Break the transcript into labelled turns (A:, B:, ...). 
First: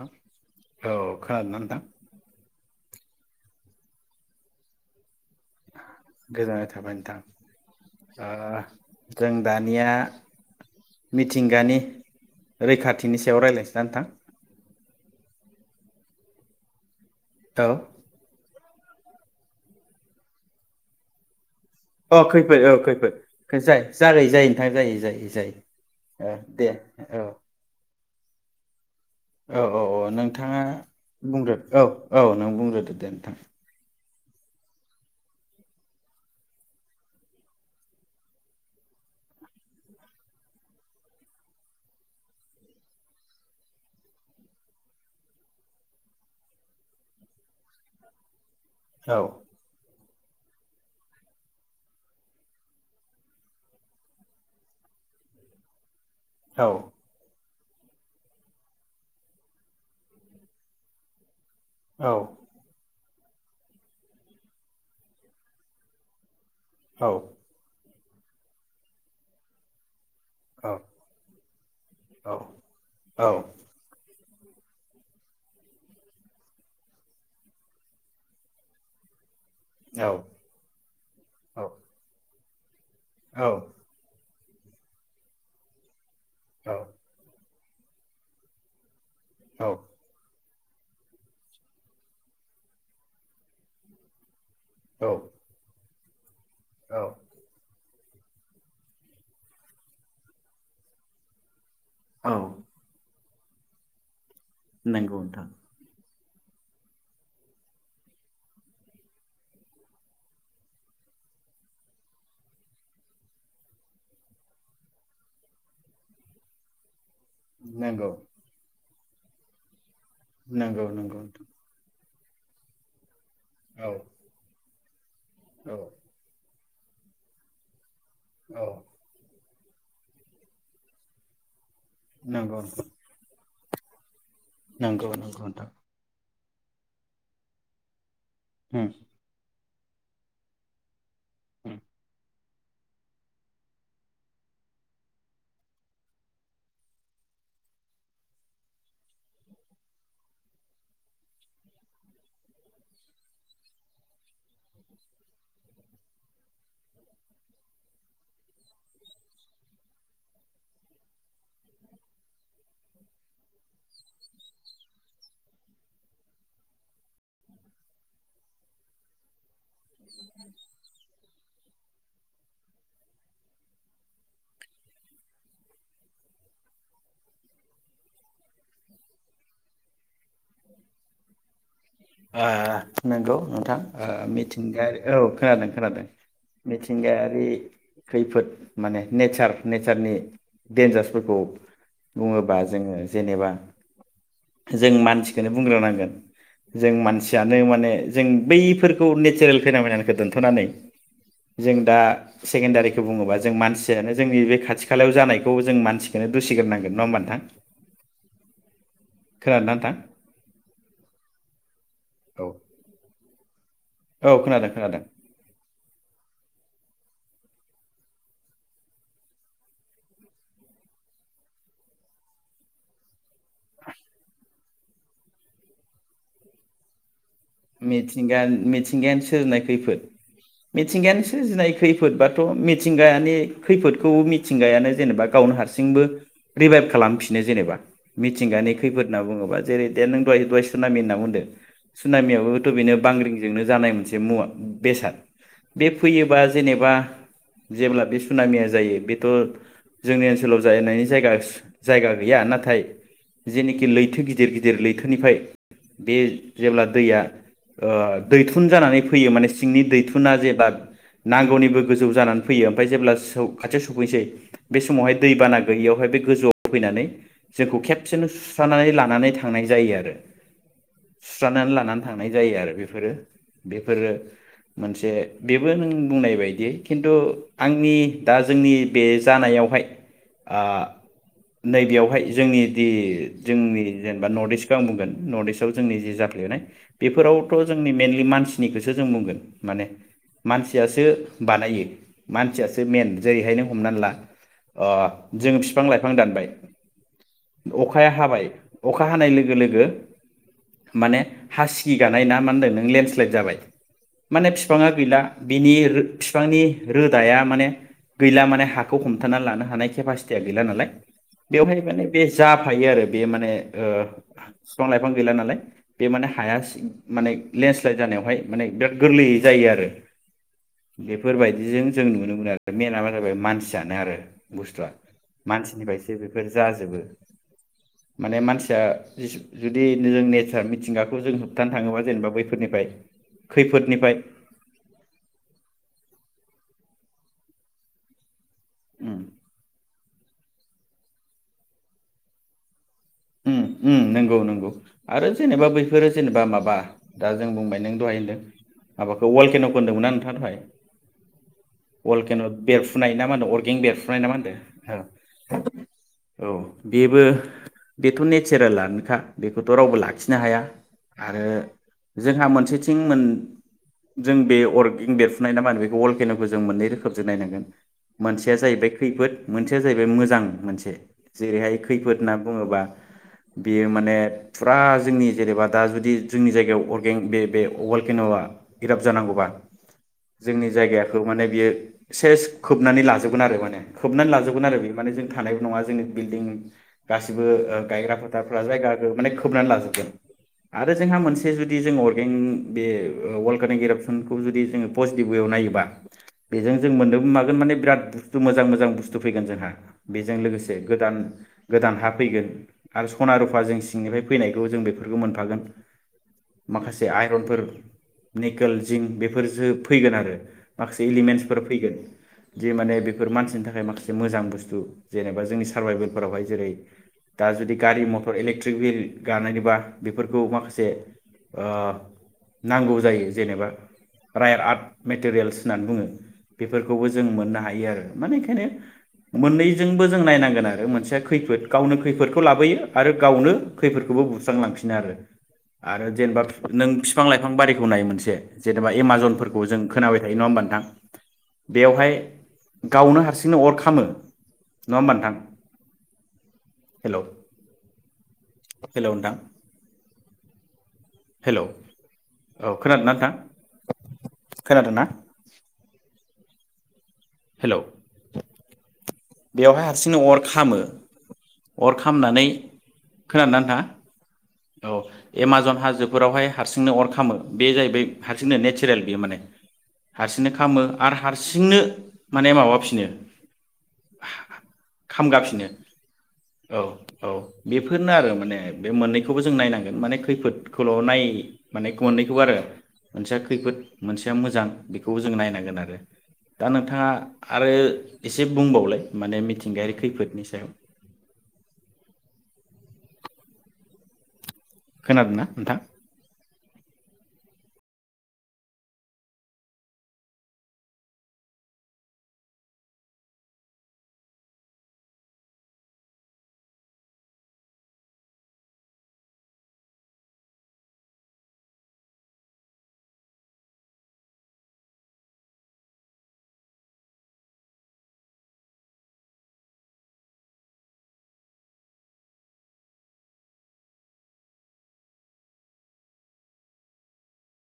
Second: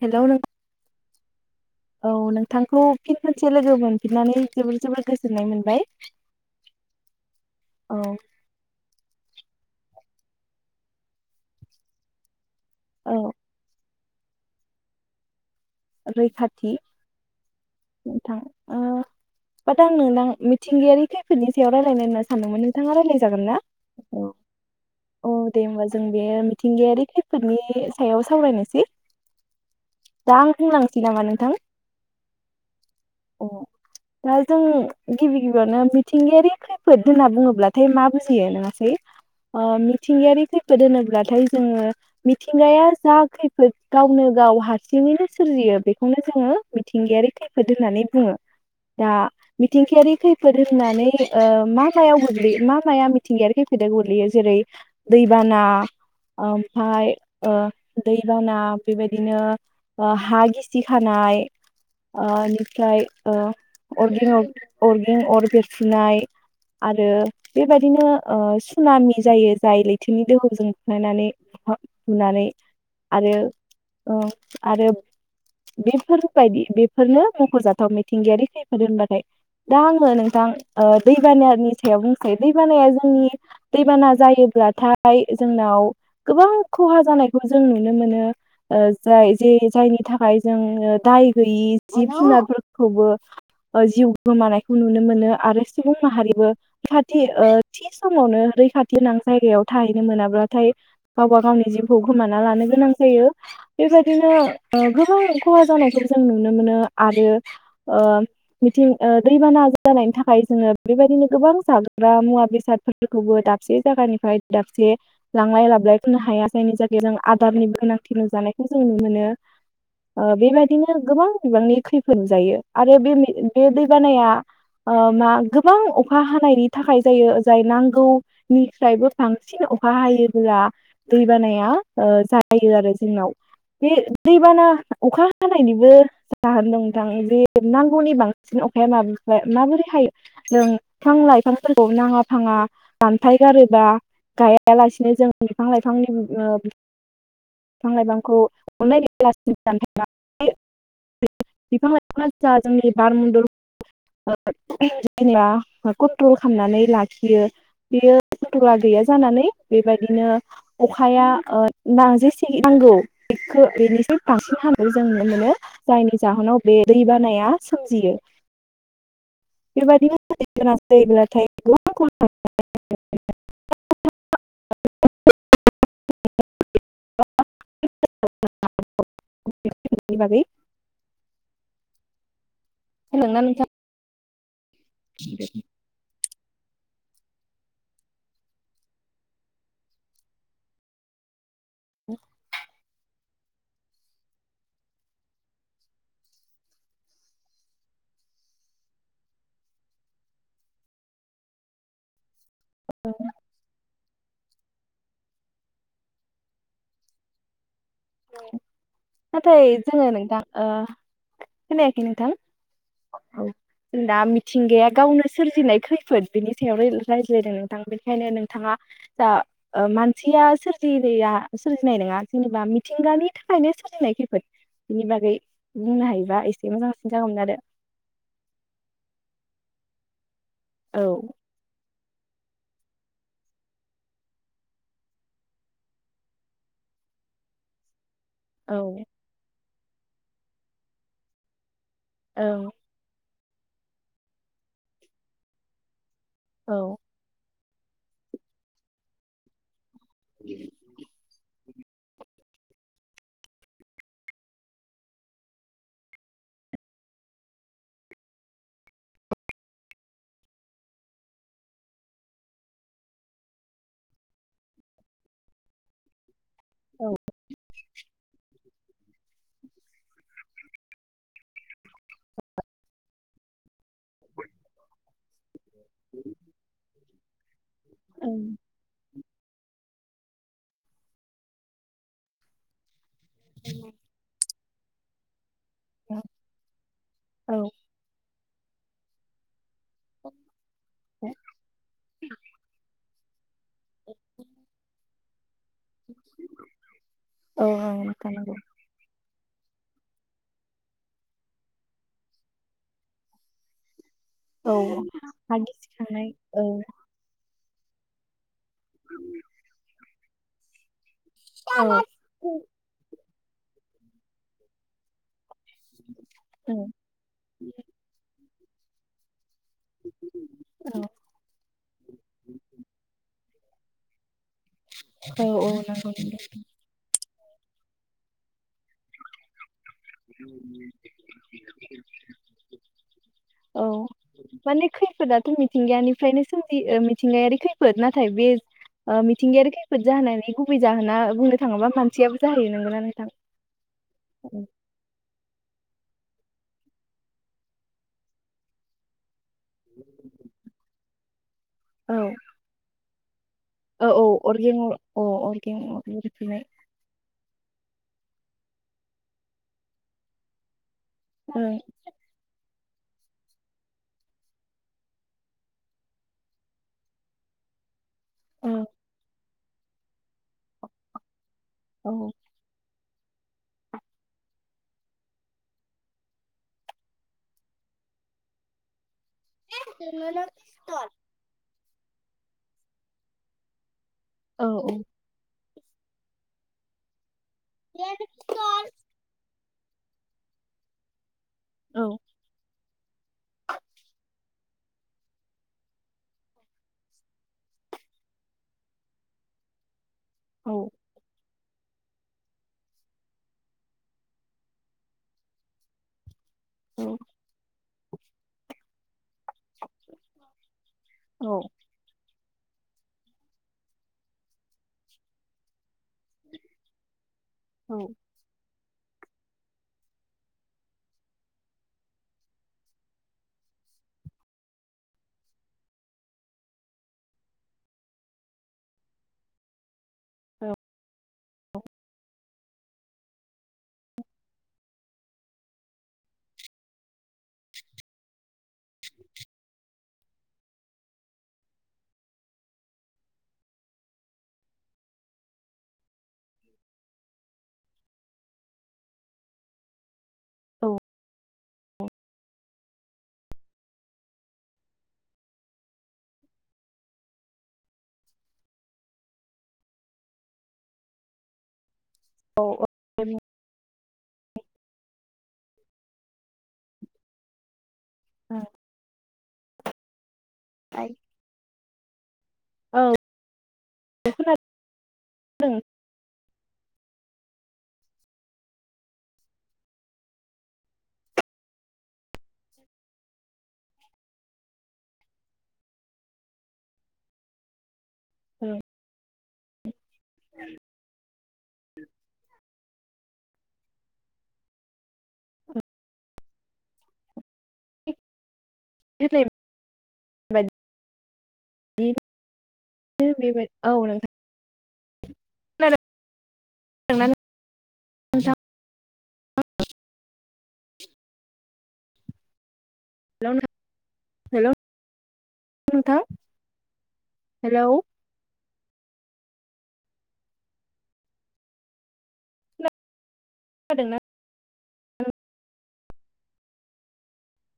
A: औ
B: हेल' नों
A: खोनादोंना नोंथां
B: औ नोंथांखौ फिन खनसे लोगो मोनफिननानै जोबोद जोबोद गोजो
A: गोजोननाय थाबाय नोंथां।
B: औ
A: ओ जों दानिया मिथिंगानि रैखाथिनि
B: औ
A: सायाव रायलायसैना नोंथां?
B: रैखाथि
A: नोंथां
B: नोंथां ओ बाद आंनो नां मिथिंगायारि खैफोदनि सायाव रायलायनो
A: औ
B: होनना
A: अ खैफोद
B: सानदोंमोन
A: औ
B: नोंथाङा
A: खैफोद
B: रायलाय जागोन ना?
A: जाय जागाय जायो नोंथां जायो जायो
B: औ दे
A: जायो
B: होमबा जों बे
A: ओ दे
B: मिथिंगायारि
A: औ
B: खैफोदनि सायाव सावरायनोसै।
A: औ औ औ
B: दा आं
A: नोंथाङा
B: बुंलांसै नामा नोंथां
A: बुंग्रो औ औ नों बुंग्रोदो दे नोंथां।
B: अ दा जों गिबि गिबियावनो मिथिंगायारि खैफोद होनना बुङोब्लाथाय मा बुजियो नङासै ओ मिथिंगायारि खैफोद होनोब्लाथाय जोङो मिथिंगाया जा खैफोद गावनो गाव हारसिङैनो सोरजियो बेखौनो जोङो मिथिंगायारि खै फोद होननानै बुङो। दा
A: औ
B: मिथिंगायारि खैफोद होननानै ओ मा मायाव गोग्लैयो मा माया मिथिंगायारि खैफोदाव गोग्लैयो जेरै दैबाना।
A: औ
B: आमफ्राय ओ दैबाना बेबायदिनो ओ हा गिसि खानाय
A: औ
B: ओ इनिफ्राय ओ अरगें अरगें अर बेरफ्रुनाय। आरो
A: औ
B: बेबायदि बिदिनो ओ सुनामि जायो जाय लैथ लैथोनि दोहौजों बुखारनानै
A: औ
B: बुनानै आरो औ आरो बेफोरबायदि बे बेफोरनो मख'जाथाव मिथिंगायारि खैफोद होनबाथाय दा आङो नोंथां दैबानानि सायाव बुंसै दै बानाया जों नि दैबाना जायो ब्लाथाय जोंनाव गोबां खहा जानायखौ जों नुनो मोनो ओ जाय जे जायनि
A: औ
B: थाखाय जों दाय गैयि जिब जुनारफोरखौबो जिउ गोमानाय खौ नुनो मोनो आरो सुबुं माहारिबो
A: औ औ
B: खाथि ओ थिस समावनो रैखाथि गोनां जायगायाव थाहैनो मोनाब्लाथाय गावबा गावनि जिउ खौ गोमाना लानो गोनां जायो बेबायदिनो ओ
A: नंगौ
B: गोबां
A: नोंथां
B: खहा जानायखौ जों नों नुनो मोनो आरो ओ मिथिं ओ दैबाना जानायनि थाखाय जोङो बेबायदिनो गोबां जाग्रा मुवा बेसादफोरखौबो दाबसे जायगानिफ्राय दाबसे लांलाय लाबोलाय खालामनो हाया जायनि जाय जों आदारनि
A: नंगौ
B: गोनांथि नुजानायखौ जों नुनो मोनो ओ
A: नंगौ
B: बेबायदिनो
A: नंगौ
B: गोबां
A: नोंथां
B: बिबांनि खै मोनजायो आरो बे मे बे दै
A: औ
B: बानाया अ ना
A: औ
B: गोबां अखा हानायनि थाखाय जायो जाय नां गौ
A: औ
B: निफ्रायबो थां बांसिन अखा हायोब्ला दै बानाया ओ
A: नंगौ
B: जायो आरो जोंनाव बे दैबाना
A: नंगौ
B: अखा
A: नंगौ
B: हानाय।
A: नोंथां
B: जा होनदों नोंथां जे नांगौनि बां
A: उम
B: अखाया माबोफाय माबोरै हायो नों बिफां
A: उम
B: लाइफांफोरखौ नाङा फाङा दानफाय गारोबा गायालासिनो जों बिफां लाइफांनि ओ बिफां लाइफांखौ अननाय गैयालासिनो दानफायब्ला ओइ बिफां लाइफांआ जा जोंनि बारमन्दल जेनेबा कन्ट्रल खालामनानै लाखियो बेयो खन्ट्रला गैया जानानै बेबायदिनो अखाया ओ नो जेसे नांगौ बेखौ बेनिसो बांसिन हानाय जों नुनो मोनो जायनि जाहोनाव बे दै बानाया सोमजियो। बेबायदि थ [inaudible] [unintelligible] [unintelligible] [unintelligible]
A: आ नोंगौ नोंथां। औ खोनादों खोनादों। मिथिंगायारि खैफोद माने नेचार नेचारनि डेनजारफोरखौ बुङोबा जोङो जेनेबा जों मानसिखौनो बुंग्रोनांगोन। जों मानसियानो माने जों बैफोरखौ नेचारेल फेनाामायनानानैखौ दोन्थ'नानै जों दा सेकेण्डारिखौ बुङोबा जों मानसि जोंनि बे खाथि खालायाव जानायखौ जों मानसिखखौनो दुसिग्रोनांगोन नङा होमबा नोंथां?
B: नाथाय जोङो नोंथां ओ खोनायाखै नोंथां।
A: औ
B: दा
A: औ खोनादों
B: मिथिंगाया
A: खोनादों
B: गावनो सोरजिनायखै। खैफोद बिनि सायाव रायज्लायदों नोंथां बेनिखायनो नोंथाङा जा मानसिया सोरजनाय सोरजिनाय नङा जेनेबा मिथिंगानि थाखायनो सोलिनाय खैफोद बिनि बागै बुंनो हायोबा एसे मोजांसिन। जागौमोन आरो
A: मिथिंगानि मिथिंगायानो सोरनाय खैफोद।
B: औ
A: मिथिंगायानो सोरजिनाय खैफोद खैफोद बाथ' मिथिंगायानि खैफोदखौ मिथिंगायानो जेनेबा गावनो हारसिंबो रिभाइभ खालामफिनो जेनेबा। मिथिंगानि
B: औ
A: खैफोद होनना बुङोबा जेरै नों दहाय दहा सुनामि होनना बुंदों सुनामि
B: औ
A: बेनो बांग्रिं। जोंनो जानाय मोनसे मुवा बेसाद बे फैयोबा जेनेबा जेब्ला बे सुनामिया जायो बेथ' जोंनि ओनसोलाव जाहैनायनि जायगा जायगा गैया नाथाय जेनोखि लैथो गिदिर गिदिर लैथोनिफ्राय बे जेब्ला दैया ओ दैथुन जानानै फैयो माने सिंनि दैथुना जेब्ला नांगौनिबो गोजौ जानानै फैयो ओमफ्राय जेब्ला खाथियाव सौफैनोसै बे समावहाय दैबाना गैयियावहाय बे गोजौआव फैनानै जोंखौ खेबसेनो सुस्रानानै लानानै थांनाय जायो आरो सुस्रानानै लानानै थानाय जायो आरो बेफोरो बेफोरो मोनसे बेबो नों बुंनाय बायदि खिन्थु आंनि दा जोंनि बे जानायावहाय आ नैबेयावहाय जोंनि जि जोंनि जेनेबा नर्थ इस्ट आं बुंगोन नर्ट इस्ट आव जोंनि जि
B: औ
A: जाफ्लेनाय बेफोरावथ'
B: औ
A: जोंनि मेनलि मानसिनिखोसो जों बुंगोन। माने मानसियासो बानायो मानसियासो मेन जेरैहाय नोम हमनानै ला अ जों फिफ बिफां लाइफां दानबाय
B: औ
A: अखाया
B: नोंथां
A: हाबाय
B: नंगौ
A: अखा हानाय लोगो गो लोगो माने हासि इ गानाय ना मा होनदों नों लेन्डस्लइद जाबाय। माने
B: औ
A: बिफाङा गैला
B: हा
A: बिनि रो
B: गिसिखांनाय
A: बिफांनि
B: औ
A: रोदाया माने गैला माने हाखौ हमथाना लानो हानाय केपासित तिया गैला नालाय। बेवहाय
B: औ औ
A: माने बे जाफायो आरो बे माने माने ओ फिफां लाइफां गैला नालाय बे माने हाया
B: औ
A: माने लेन्डस्लाइद जानायावहाय माने बिराद गोरलैयै जायो आरो बेफोरबायदिजों जों नुनो मोनो आरो मेना मा जाबाय मानसि जाना आरो बुस्थुआ
B: औ नंगौ
A: मानसिनिफ्रायसो
B: नंगौ
A: बेफोरबादि जाजोबो माने मानसिया जिसु जु दि नोजों नेचार मिथिंगाखौ जों होब थाङोबा जेनेबा बैफोरनिफ्राय
B: औ
A: खैफोदनिफ्राय
B: माने खैफोदाथ' मिथिंगानिफ्रायनो सोम जियो ओ मिथिंगायारि खैफोद नाथाय बे
A: उम
B: ओ मिथिंगायारि खैफोद जाहोनायनि गुबै जाहोना बुंनो थाङोबा मानसियाबो जाहैयो नोंगोना नों
A: उम उम नंगौ नंगौ आरो जेनेबा बैफोरो जेनेबा माबा दा जों बुंबाय नों दहाय होनदों माबाखौ खेन'खो होन्दोंमोना नोंथांङा दहाय
B: औ
A: वल केेन' बेब फुनाय ना मा होन आर गें
B: औ
A: बेरफ्रुनाय
B: औ
A: नामा होनदो
B: अरगें अर
A: ओ
B: अ अरगें अर
A: औ
B: बेरफ्रुनाय
A: बेबो बेथ' नेचारेलानोखा बेखौथ' रावबो लाखिनो हाया आरो
B: ओं
A: जोंहा मोनसेथि थिं मोन जों बे अरगें बेरफुनाय ना मा होनो बेखौ वलकेन'खौ जों मोननै रोखोमजों नायनांगोन मोनसेया
B: औ
A: जाहैबाय खैफोद मोनसेया जाहैबाय मोजां मोनसे जेरैहाय
B: औ
A: खैफोद होनना बुङोबा बेयो माने फुरा जोंनि जेनेबा दा जुदि जोंनि जायगायाव अरगें बे बे वलकेन'आ [unintelligible] जानांगौबा जोंनि जायगाखौ माने बियो सेस खोबनानै लाजोबगोन आरो माने खोबनानै लाजोबगोन
B: औ
A: आरो बे माने जों थानाय नङा जोंनि बिल्डिं गासिबो गायग्रा फोथारफ्रा जायगाखौ माने खोबनानै लाजोब गोन आरो जोंहा मोन से जुदि जों
B: औ
A: अरगें बे वलकाने गेरापसनखौ जुदि जोङो पजिटिभ वेयाव नायोबा बेजों जों मोनदों मागोन माने बिराद बुस्थु मोजां मोजां बुस्थु फैगोन जोंहा बेजों
B: औ
A: लोगोसे गोदान गोदान हा फैगोन आरो सना रुफा जों सिंनिफ्राय फैनायखौ जों बेफोरखौ मोनफागोन माखासे आइरनफोर निकेल जिं बेफोर जो फैगोन आरो माखासे एलिमेन्टसफोर
B: औ
A: फैगोन जे माने बेफोर मानसिनि थाखाय माखासे मोजां बुस्थु जेनेबा जोंनि सारभाइभेलफोरावहाय जेरै दा
B: औ
A: गारि मटर इलेकट्रि टिक बिरि गानायनोबा बेफोरखौ माखासे ओ नांगौ जायो जेनेबा रायार आर्ट मेटेरियेल्स होननानै बुङो बेफोरखौबो जों मोननो हायो आरो माने बेखायनो मोननैजोंबो जों नायनांगोन आरो मोनसेया खैफोद गावनो खैफोद खौ लाबोयो आरो गावनो खैफोरखौबो बुस्रांलांफिनो आरो आरो जेनेबा फि नों फिफां लाइफां फोरखौ नायो मोनसे जेनेबा एमाजनफोरखौ जों खोनाबाय थायो नङा होमबा नोंथां बेवहाय गावनो हारसिंनो अर खामो नङा होमबा नोंथां हेल' हेल' नोंथां
B: औ
A: हेल' औ खोनादोंना नोंथां खोनादों ना हेल' बेवहाय हारसिंनो अर खामो अर- खामनानै
B: औ
A: खोनादोंना नोंथाङा। औ एमाजन हाजोफोरावहाय हारसिंनो अर खामो बे जाहैबाय हारसिंनो नेसारेल बेयो माने हारसिंनो खामो
B: ओमफ्राय
A: आरो हारसिंनो माने माबाफिनो
B: औ
A: खामगाफिनो औ औ बेफोरनो आरो माने बे मोननै बेखौबो जों नायनांगोन माने खैफोदखौल' नाय माने मोननैखौ आरो मोनसेया खैफोद मोनसेया मोजां बेखौबो जों नायनांगोन आरो दा नोंथाङा आरो एसे
B: औ
A: बुंबावलाय माने मिथिंगायारि खैफोदनि सायाव खोनादोंना नोंथां
B: औ नोंथां खोनादों। हेल' हेल' नोंथां खादोंना